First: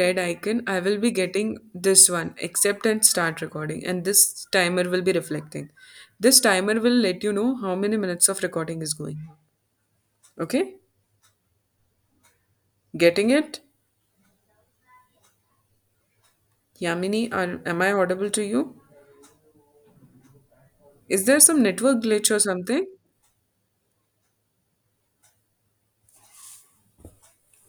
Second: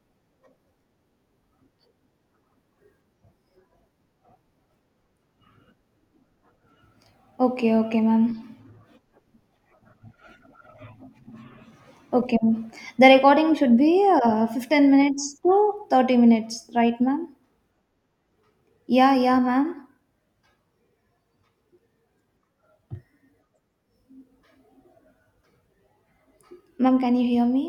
Red icon, I will be getting this one, accept and start recording, and this timer will be reflecting. This timer will let you know Okay, how many okay, ma'am. minutes of recording is going. Okay? Okay, ma'am. The Getting recording it? should be 15 minutes to 30 minutes, right, ma'am? Yamini, am I audible to you? Yeah, yeah, ma'am. Is there some network glitch or something? Ma'am, can you hear me?